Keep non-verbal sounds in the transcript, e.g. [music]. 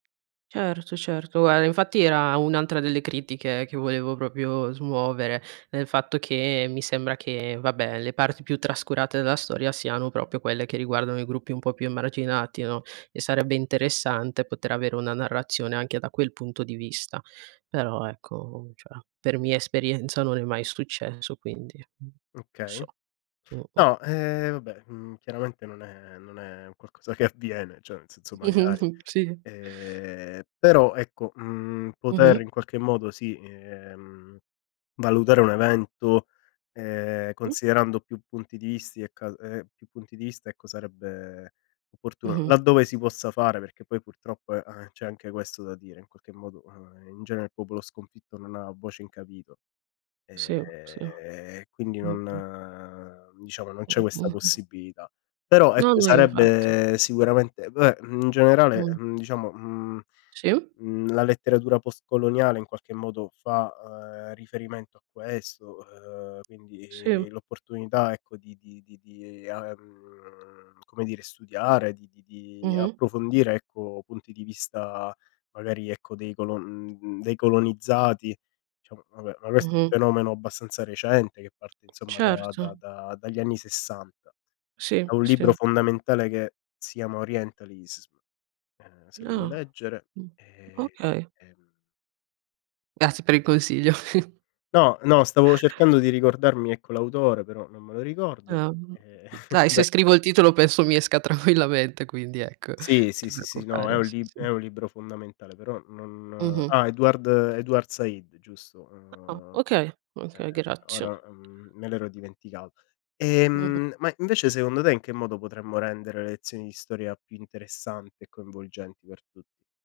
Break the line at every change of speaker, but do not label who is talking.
Certo, certo. Eh, infatti, era un'altra delle critiche che volevo proprio smuovere, il fatto che mi sembra che, vabbè, le parti più trascurate della storia siano proprio quelle che riguardano i gruppi un po' più emarginati, no, e sarebbe interessante poter avere una narrazione anche da quel punto di vista. Però, ecco, cioè, per mia esperienza non è mai successo, quindi non
Okay.
so. Mh, mh.
No, ehm, vabbè, uhm, chiaramente non è non è un qualcosa che avviene. Cioè, nel senso, magari.
[chuckles] si.
Ehm, però, ecco, uhm, poter
Mh-mh.
in qualche modo, sì, ehm, valutare un evento, ehm,
Mh.
considerando più punti di visti e cal ehm, più punti di vista, ecco, sarebbe opportuno
Mh-mh.
laddove si possa fare, perché poi, purtroppo, e, ehm, c'è anche questo da dire, in qualche modo, ehm, in genere, il popolo sconfitto non ha voce in capitolo,
Si, si.
ehm, quindi
Mh, mh.
non diciamo, non
Mh,
c'è questa
mh-mh.
possibilità. Però,
No,
ecco,
no, infatti.
sarebbe sicuramente vabbè, in generale,
Mh.
ehm, diciamo, uhm,
Si.
uhm, la letteratura post-coloniale, in qualche modo, fa ehm, riferimento a questo, ehm,
Si.
quindi l'opportunità, ecco, di di di di, ehm, come dire, studiare, di di di
Mh-mh.
approfondire, ecco, punti di vista, magari, ecco, dei colon uhm, dei colonizzati. Diciamo, vabbè, ma questo è un
Mh-mh.
fenomeno abbastanza recente che parte, insomma, da da
Certo.
da dagli anni 60.
Sì,
È un libro
sì.
fondamentale che si chiama Orientalism, ehm, se lo vuoi
Ah!
leggere,
Mh.
e e,
Okay.
ehm
Grazie per il consiglio. [chuckles]
No, no, stavo cercando di ricordarmi, ecco l'autore, però non me lo ricordo
Ah, uhm,
e, [chuckles]
dai
vabbè
se scrivo il titolo penso mi esca tranquillamente quindi, ecco, non
Sì, sì,
ti
sì, sì. No, è
preoccupare,
un
sì,
lib
sì.
è un libro fondamentale, però non
Mh-mh.
ah, Edward Edward Said, giusto.
Ah,
Ehm,
okay!
ehm,
Okay, grazie.
ora, uhm, me l'ero dimenticato.
Mh-mh.
Ehm, ma, invece, secondo te, in che modo potremmo rendere le lezioni di storia più interessanti e coinvolgenti per tutti?